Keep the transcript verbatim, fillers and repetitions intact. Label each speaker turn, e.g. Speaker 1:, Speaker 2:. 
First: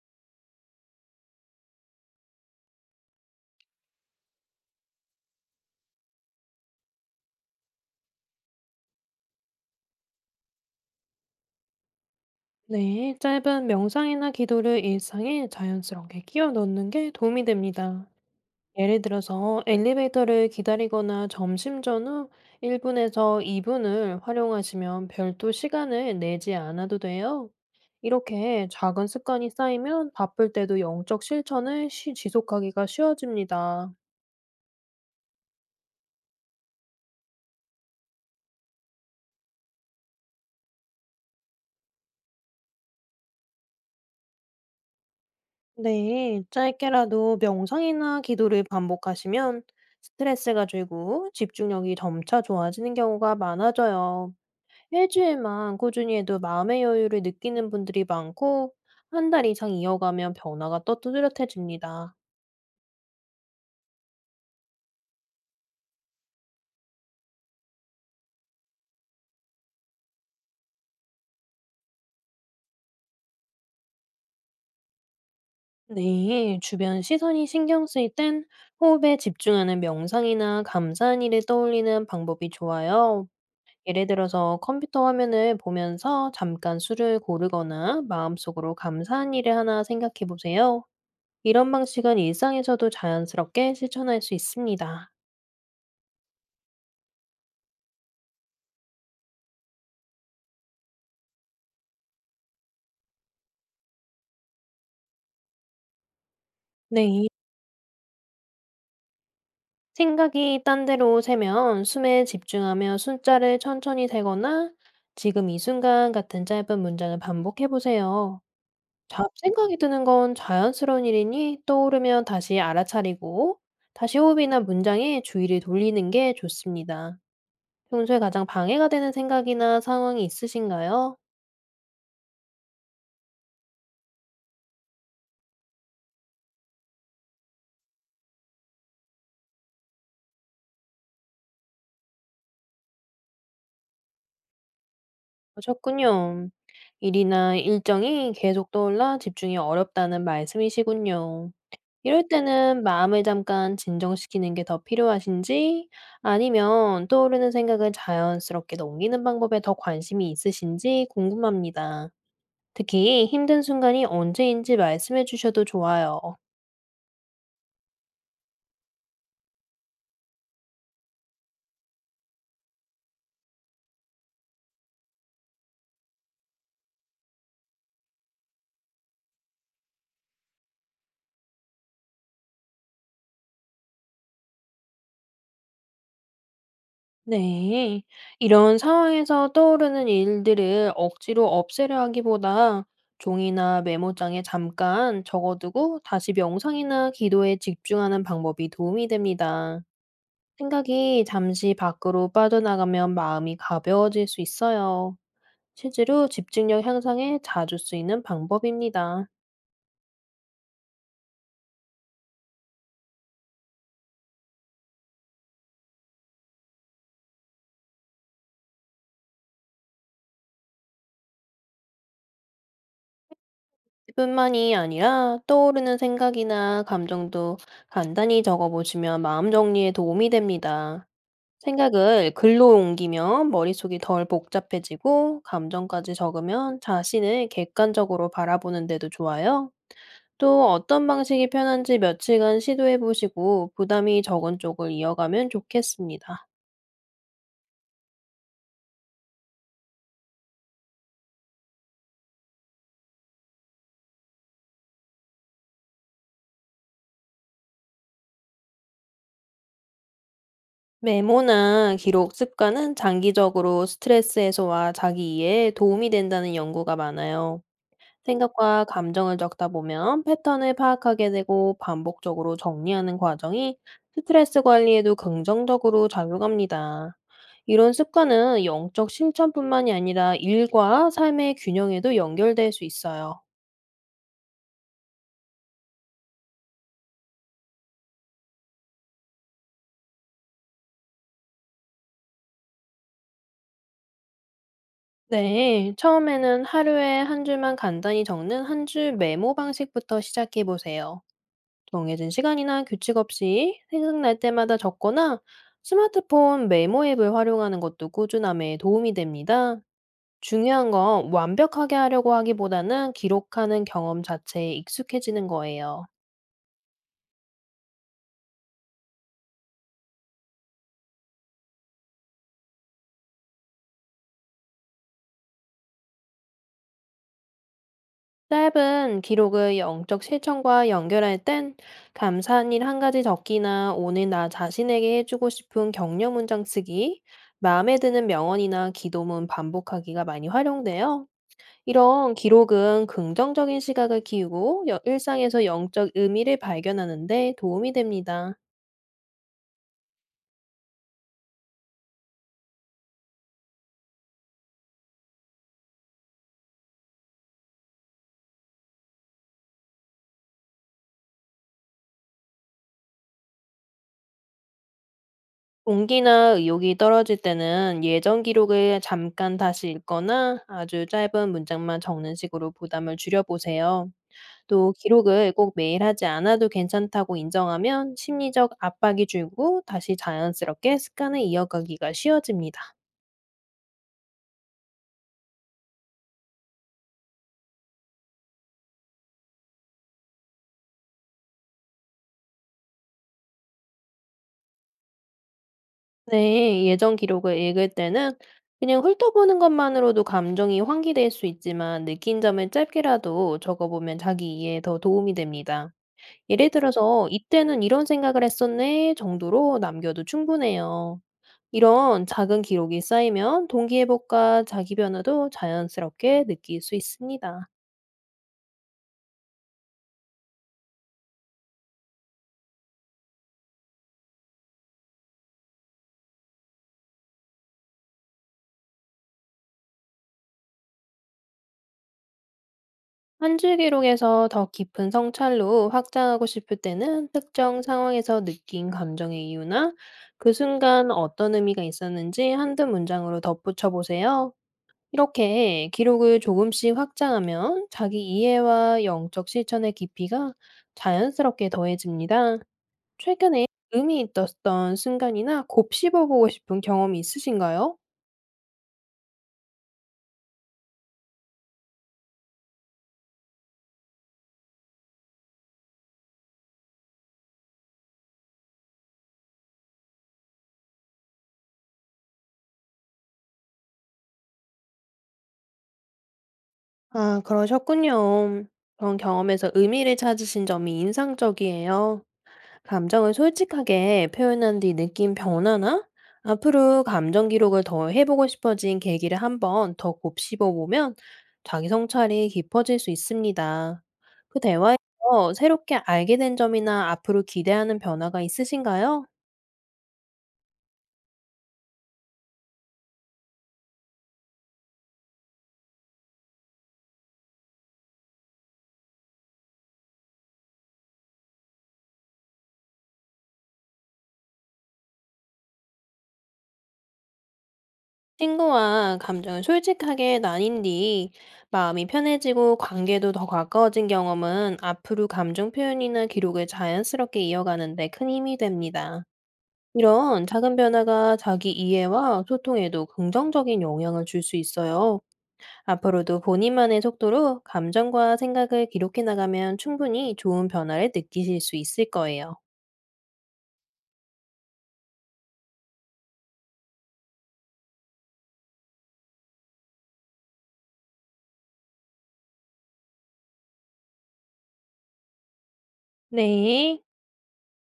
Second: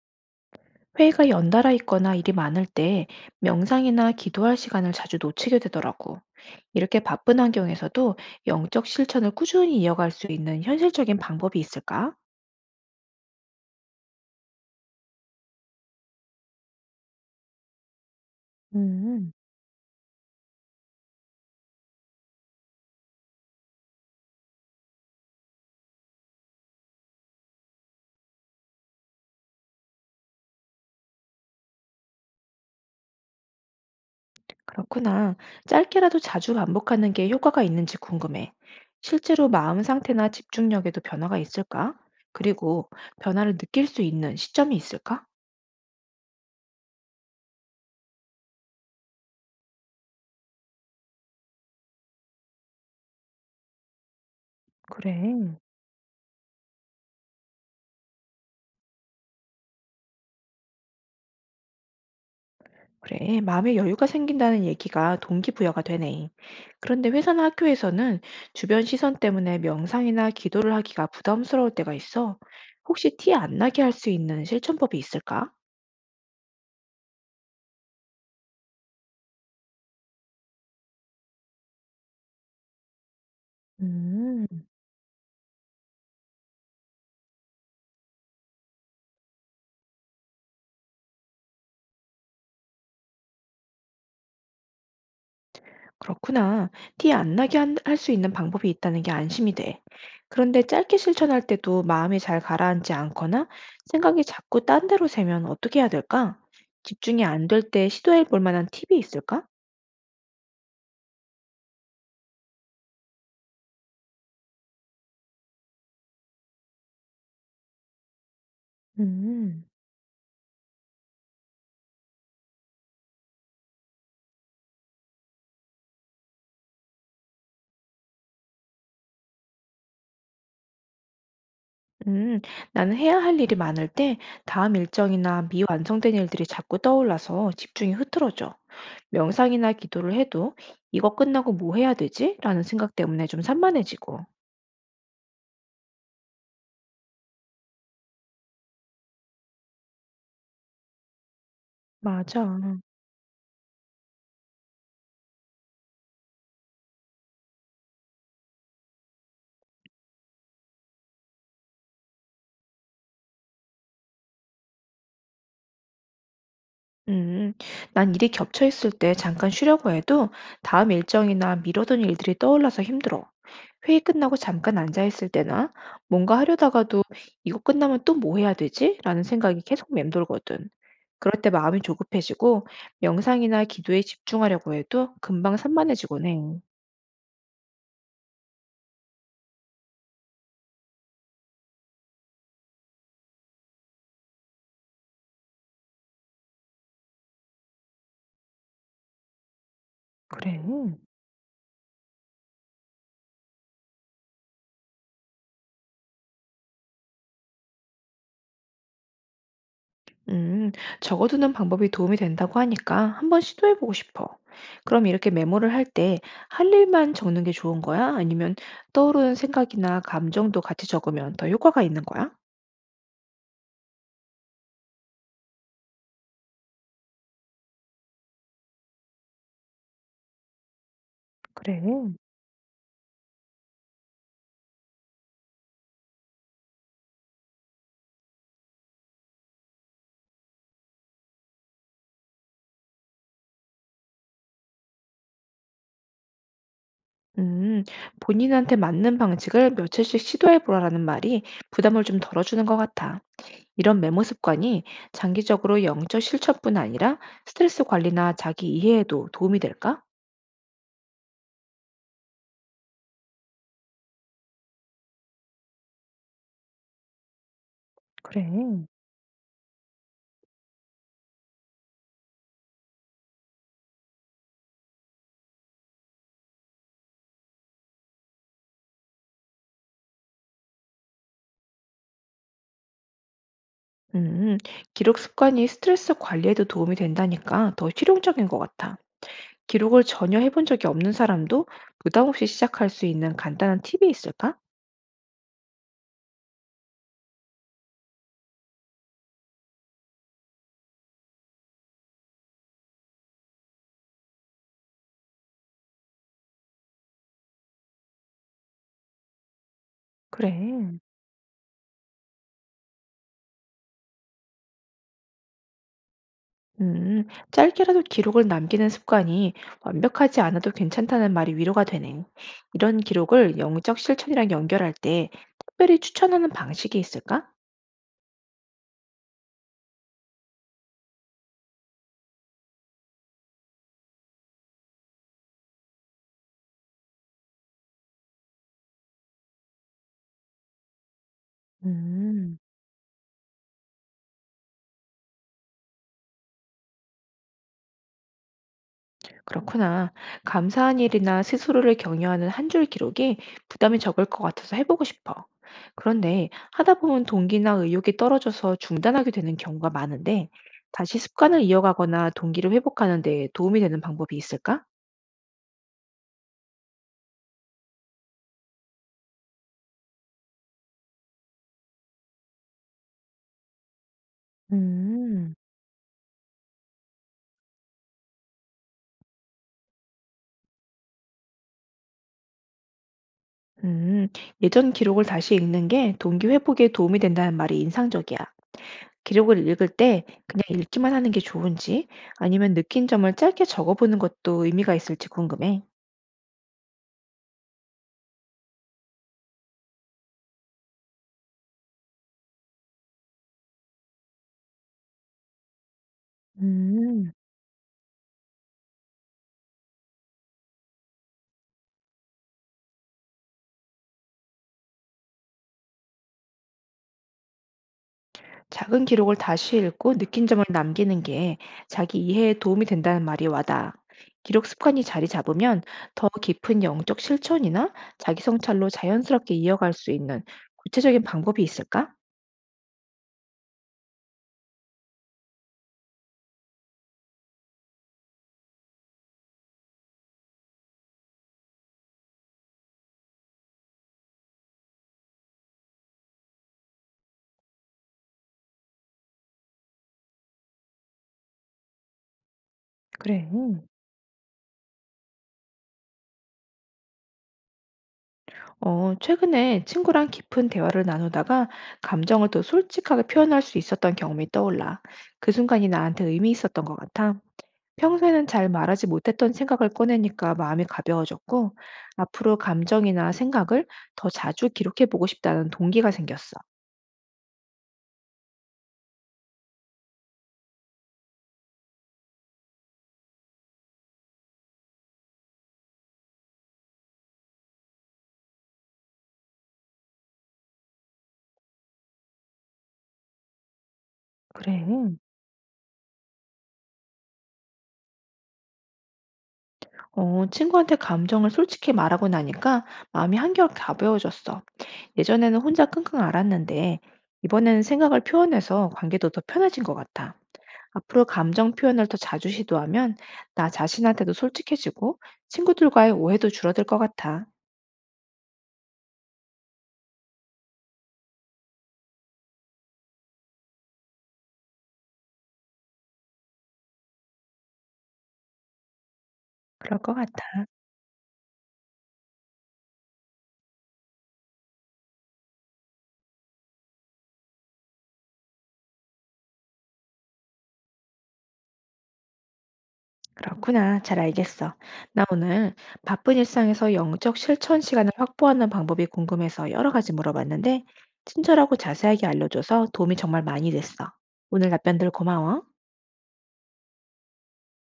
Speaker 1: 회의가 연달아 있거나 일이 많을 때 명상이나 기도할 시간을 자주 놓치게 되더라고. 이렇게 바쁜 환경에서도 영적 실천을 꾸준히 이어갈 수 있는 현실적인 방법이 있을까?
Speaker 2: 네, 짧은 명상이나 기도를 일상에 자연스럽게 끼워 넣는 게 도움이 됩니다. 예를
Speaker 1: 음,
Speaker 2: 들어서 엘리베이터를 기다리거나 점심 전후 일 분에서 이 분을 활용하시면 별도 시간을 내지 않아도 돼요. 이렇게 작은 습관이 쌓이면 바쁠 때도 영적 실천을 시- 지속하기가 쉬워집니다.
Speaker 1: 그렇구나. 짧게라도 자주 반복하는 게 효과가 있는지 궁금해. 실제로 마음 상태나 집중력에도 변화가 있을까? 그리고 변화를 느낄 수 있는 시점이 있을까?
Speaker 2: 네, 짧게라도 명상이나 기도를 반복하시면 스트레스가 줄고 집중력이 점차 좋아지는 경우가 많아져요.
Speaker 1: 그래.
Speaker 2: 일주일만 꾸준히 해도 마음의 여유를 느끼는 분들이 많고, 한 달 이상 이어가면 변화가 또 뚜렷해집니다.
Speaker 1: 그래, 마음의 여유가 생긴다는 얘기가 동기부여가 되네. 그런데 회사나 학교에서는 주변 시선 때문에 명상이나 기도를 하기가 부담스러울 때가 있어. 혹시 티 안 나게 할 수 있는 실천법이 있을까?
Speaker 2: 네, 주변 시선이 신경 쓰일 땐 호흡에 집중하는 명상이나 감사한 일을 떠올리는 방법이 좋아요. 예를
Speaker 1: 음,
Speaker 2: 들어서 컴퓨터 화면을 보면서 잠깐 수를 고르거나 마음속으로 감사한 일을 하나 생각해 보세요. 이런 방식은 일상에서도 자연스럽게 실천할 수 있습니다.
Speaker 1: 그렇구나. 티 안 나게 할 수 있는 방법이 있다는 게 안심이 돼. 그런데 짧게 실천할 때도 마음이 잘 가라앉지 않거나 생각이 자꾸 딴 데로 새면 어떻게 해야 될까? 집중이
Speaker 2: 네.
Speaker 1: 안 될 때 시도해 볼 만한 팁이 있을까?
Speaker 2: 생각이 딴 데로 새면 숨에 집중하며 숫자를 천천히 세거나 지금 이 순간 같은 짧은 문장을 반복해 보세요.
Speaker 1: 음.
Speaker 2: 잡생각이 드는 건 자연스러운 일이니 떠오르면 다시 알아차리고 다시 호흡이나 문장에 주의를 돌리는 게 좋습니다. 평소에 가장 방해가 되는 생각이나 상황이 있으신가요?
Speaker 1: 음, 나는 해야 할 일이 많을 때 다음 일정이나 미완성된 일들이 자꾸 떠올라서 집중이 흐트러져. 명상이나 기도를 해도 이거 끝나고 뭐 해야 되지? 라는 생각 때문에 좀 산만해지고.
Speaker 2: 그러셨군요. 일이나 일정이 계속 떠올라 집중이 어렵다는 말씀이시군요. 이럴
Speaker 1: 맞아.
Speaker 2: 때는 마음을 잠깐 진정시키는 게 더 필요하신지, 아니면 떠오르는 생각을 자연스럽게 넘기는 방법에 더 관심이 있으신지 궁금합니다. 특히 힘든 순간이 언제인지 말씀해 주셔도 좋아요.
Speaker 1: 음, 난 일이 겹쳐 있을 때 잠깐 쉬려고 해도 다음 일정이나 미뤄둔 일들이 떠올라서 힘들어. 회의 끝나고 잠깐 앉아 있을 때나 뭔가 하려다가도 이거 끝나면 또 뭐 해야 되지? 라는 생각이 계속 맴돌거든. 그럴 때 마음이 조급해지고 명상이나 기도에 집중하려고 해도 금방 산만해지곤 해.
Speaker 2: 네. 이런 상황에서 떠오르는 일들을 억지로 없애려 하기보다 종이나 메모장에 잠깐 적어두고 다시 명상이나 기도에 집중하는 방법이 도움이 됩니다.
Speaker 1: 그래.
Speaker 2: 생각이 잠시 밖으로 빠져나가면 마음이 가벼워질 수 있어요. 실제로 집중력 향상에 자주 쓰이는 방법입니다.
Speaker 1: 음, 적어두는 방법이 도움이 된다고 하니까 한 번 시도해보고 싶어. 그럼 이렇게 메모를 할 때 할 일만 적는 게 좋은 거야? 아니면 떠오르는 생각이나 감정도 같이 적으면 더 효과가 있는 거야?
Speaker 2: 뿐만이 아니라 떠오르는 생각이나 감정도 간단히 적어보시면 마음 정리에 도움이 됩니다.
Speaker 1: 그래.
Speaker 2: 생각을 글로 옮기면 머릿속이 덜 복잡해지고, 감정까지 적으면 자신을 객관적으로 바라보는 데도 좋아요. 또 어떤 방식이 편한지 며칠간 시도해 보시고 부담이 적은 쪽을 이어가면 좋겠습니다.
Speaker 1: 음, 본인한테 맞는 방식을 며칠씩 시도해보라는 말이 부담을 좀 덜어주는 것 같아. 이런 메모 습관이 장기적으로 영적 실천뿐 아니라 스트레스 관리나 자기 이해에도 도움이 될까?
Speaker 2: 메모나 기록 습관은 장기적으로 스트레스 해소와 자기 이해에 도움이 된다는 연구가 많아요.
Speaker 1: 그래.
Speaker 2: 생각과 감정을 적다 보면 패턴을 파악하게 되고, 반복적으로 정리하는 과정이 스트레스 관리에도 긍정적으로 작용합니다. 이런 습관은 영적 실천뿐만이 아니라 일과 삶의 균형에도 연결될 수 있어요.
Speaker 1: 음, 기록 습관이 스트레스 관리에도 도움이 된다니까 더 실용적인 것 같아. 기록을 전혀 해본 적이 없는 사람도 부담 없이 시작할 수 있는 간단한 팁이 있을까?
Speaker 2: 네, 처음에는 하루에 한 줄만 간단히 적는 한 줄 메모 방식부터 시작해 보세요. 정해진 시간이나 규칙 없이 생각날 때마다 적거나 스마트폰 메모 앱을 활용하는 것도 꾸준함에 도움이 됩니다. 중요한
Speaker 1: 그래.
Speaker 2: 건 완벽하게 하려고 하기보다는 기록하는 경험 자체에 익숙해지는 거예요.
Speaker 1: 음, 짧게라도 기록을 남기는 습관이 완벽하지 않아도 괜찮다는 말이 위로가 되네. 이런 기록을 영적 실천이랑 연결할 때 특별히 추천하는 방식이 있을까?
Speaker 2: 짧은 기록을 영적 실천과 연결할 땐 감사한 일 한 가지 적기나 오늘 나 자신에게 해주고 싶은 격려 문장 쓰기, 마음에 드는 명언이나 기도문 반복하기가 많이 활용돼요. 이런
Speaker 1: 음.
Speaker 2: 기록은 긍정적인 시각을 키우고 여- 일상에서 영적 의미를 발견하는 데 도움이 됩니다.
Speaker 1: 그렇구나. 감사한 일이나 스스로를 격려하는 한 줄 기록이 부담이 적을 것 같아서 해보고 싶어. 그런데 하다 보면 동기나 의욕이 떨어져서 중단하게 되는 경우가 많은데 다시 습관을 이어가거나 동기를 회복하는 데 도움이 되는 방법이 있을까?
Speaker 2: 동기나 의욕이 떨어질 때는 예전 기록을 잠깐 다시 읽거나 아주 짧은 문장만 적는 식으로 부담을 줄여보세요. 또 기록을
Speaker 1: 음,
Speaker 2: 꼭 매일 하지 않아도 괜찮다고 인정하면 심리적 압박이 줄고 다시 자연스럽게 습관을 이어가기가 쉬워집니다.
Speaker 1: 음, 예전 기록을 다시 읽는 게 동기 회복에 도움이 된다는 말이 인상적이야. 기록을 읽을 때 그냥 읽기만 하는 게 좋은지 아니면 느낀 점을 짧게 적어보는 것도 의미가 있을지 궁금해.
Speaker 2: 네, 예전 기록을 읽을 때는 그냥 훑어보는 것만으로도 감정이 환기될 수 있지만, 느낀 점을 짧게라도 적어보면 자기 이해에 더 도움이 됩니다. 예를 들어서
Speaker 1: 음.
Speaker 2: "이때는 이런 생각을 했었네." 정도로 남겨도 충분해요. 이런 작은 기록이 쌓이면 동기회복과 자기 변화도 자연스럽게 느낄 수 있습니다.
Speaker 1: 작은 기록을 다시 읽고 느낀 점을 남기는 게 자기 이해에 도움이 된다는 말이 와닿아. 기록 습관이 자리 잡으면 더 깊은 영적 실천이나 자기 성찰로 자연스럽게 이어갈 수 있는 구체적인 방법이 있을까?
Speaker 2: 한 줄 기록에서 더 깊은 성찰로 확장하고 싶을 때는 특정 상황에서 느낀 감정의 이유나 그 순간 어떤 의미가 있었는지 한두 문장으로 덧붙여 보세요. 이렇게 기록을 조금씩 확장하면 자기 이해와 영적 실천의 깊이가 자연스럽게 더해집니다.
Speaker 1: 그래.
Speaker 2: 최근에 의미 있었던 순간이나 곱씹어보고 싶은 경험이 있으신가요?
Speaker 1: 어, 최근에 친구랑 깊은 대화를 나누다가 감정을 더 솔직하게 표현할 수 있었던 경험이 떠올라. 그 순간이 나한테 의미 있었던 것 같아. 평소에는 잘 말하지 못했던 생각을 꺼내니까 마음이 가벼워졌고, 앞으로 감정이나 생각을 더 자주 기록해 보고 싶다는 동기가 생겼어.
Speaker 2: 아, 그러셨군요. 그런 경험에서 의미를 찾으신 점이 인상적이에요. 감정을 솔직하게 표현한 뒤 느낀 변화나 앞으로 감정 기록을 더 해보고 싶어진 계기를 한번 더 곱씹어 보면 자기 성찰이 깊어질 수 있습니다. 그
Speaker 1: 그래.
Speaker 2: 대화에서 새롭게 알게 된 점이나 앞으로 기대하는 변화가 있으신가요?
Speaker 1: 어, 친구한테 감정을 솔직히 말하고 나니까 마음이 한결 가벼워졌어. 예전에는 혼자 끙끙 앓았는데, 이번에는 생각을 표현해서 관계도 더 편해진 것 같아. 앞으로 감정 표현을 더 자주 시도하면 나 자신한테도 솔직해지고 친구들과의 오해도 줄어들 것 같아.
Speaker 2: 친구와 감정을 솔직하게 나뉜 뒤 마음이 편해지고 관계도 더 가까워진 경험은 앞으로 감정 표현이나 기록을 자연스럽게 이어가는 데 큰 힘이 됩니다.
Speaker 1: 그럴 것
Speaker 2: 이런
Speaker 1: 같아.
Speaker 2: 작은 변화가 자기 이해와 소통에도 긍정적인 영향을 줄 수 있어요. 앞으로도 본인만의 속도로 감정과 생각을 기록해 나가면 충분히 좋은 변화를 느끼실 수 있을 거예요.
Speaker 1: 그렇구나. 잘 알겠어. 나 오늘 바쁜 일상에서 영적 실천 시간을 확보하는 방법이 궁금해서 여러 가지 물어봤는데, 친절하고 자세하게 알려줘서 도움이 정말 많이 됐어. 오늘 답변들 고마워.
Speaker 2: 네.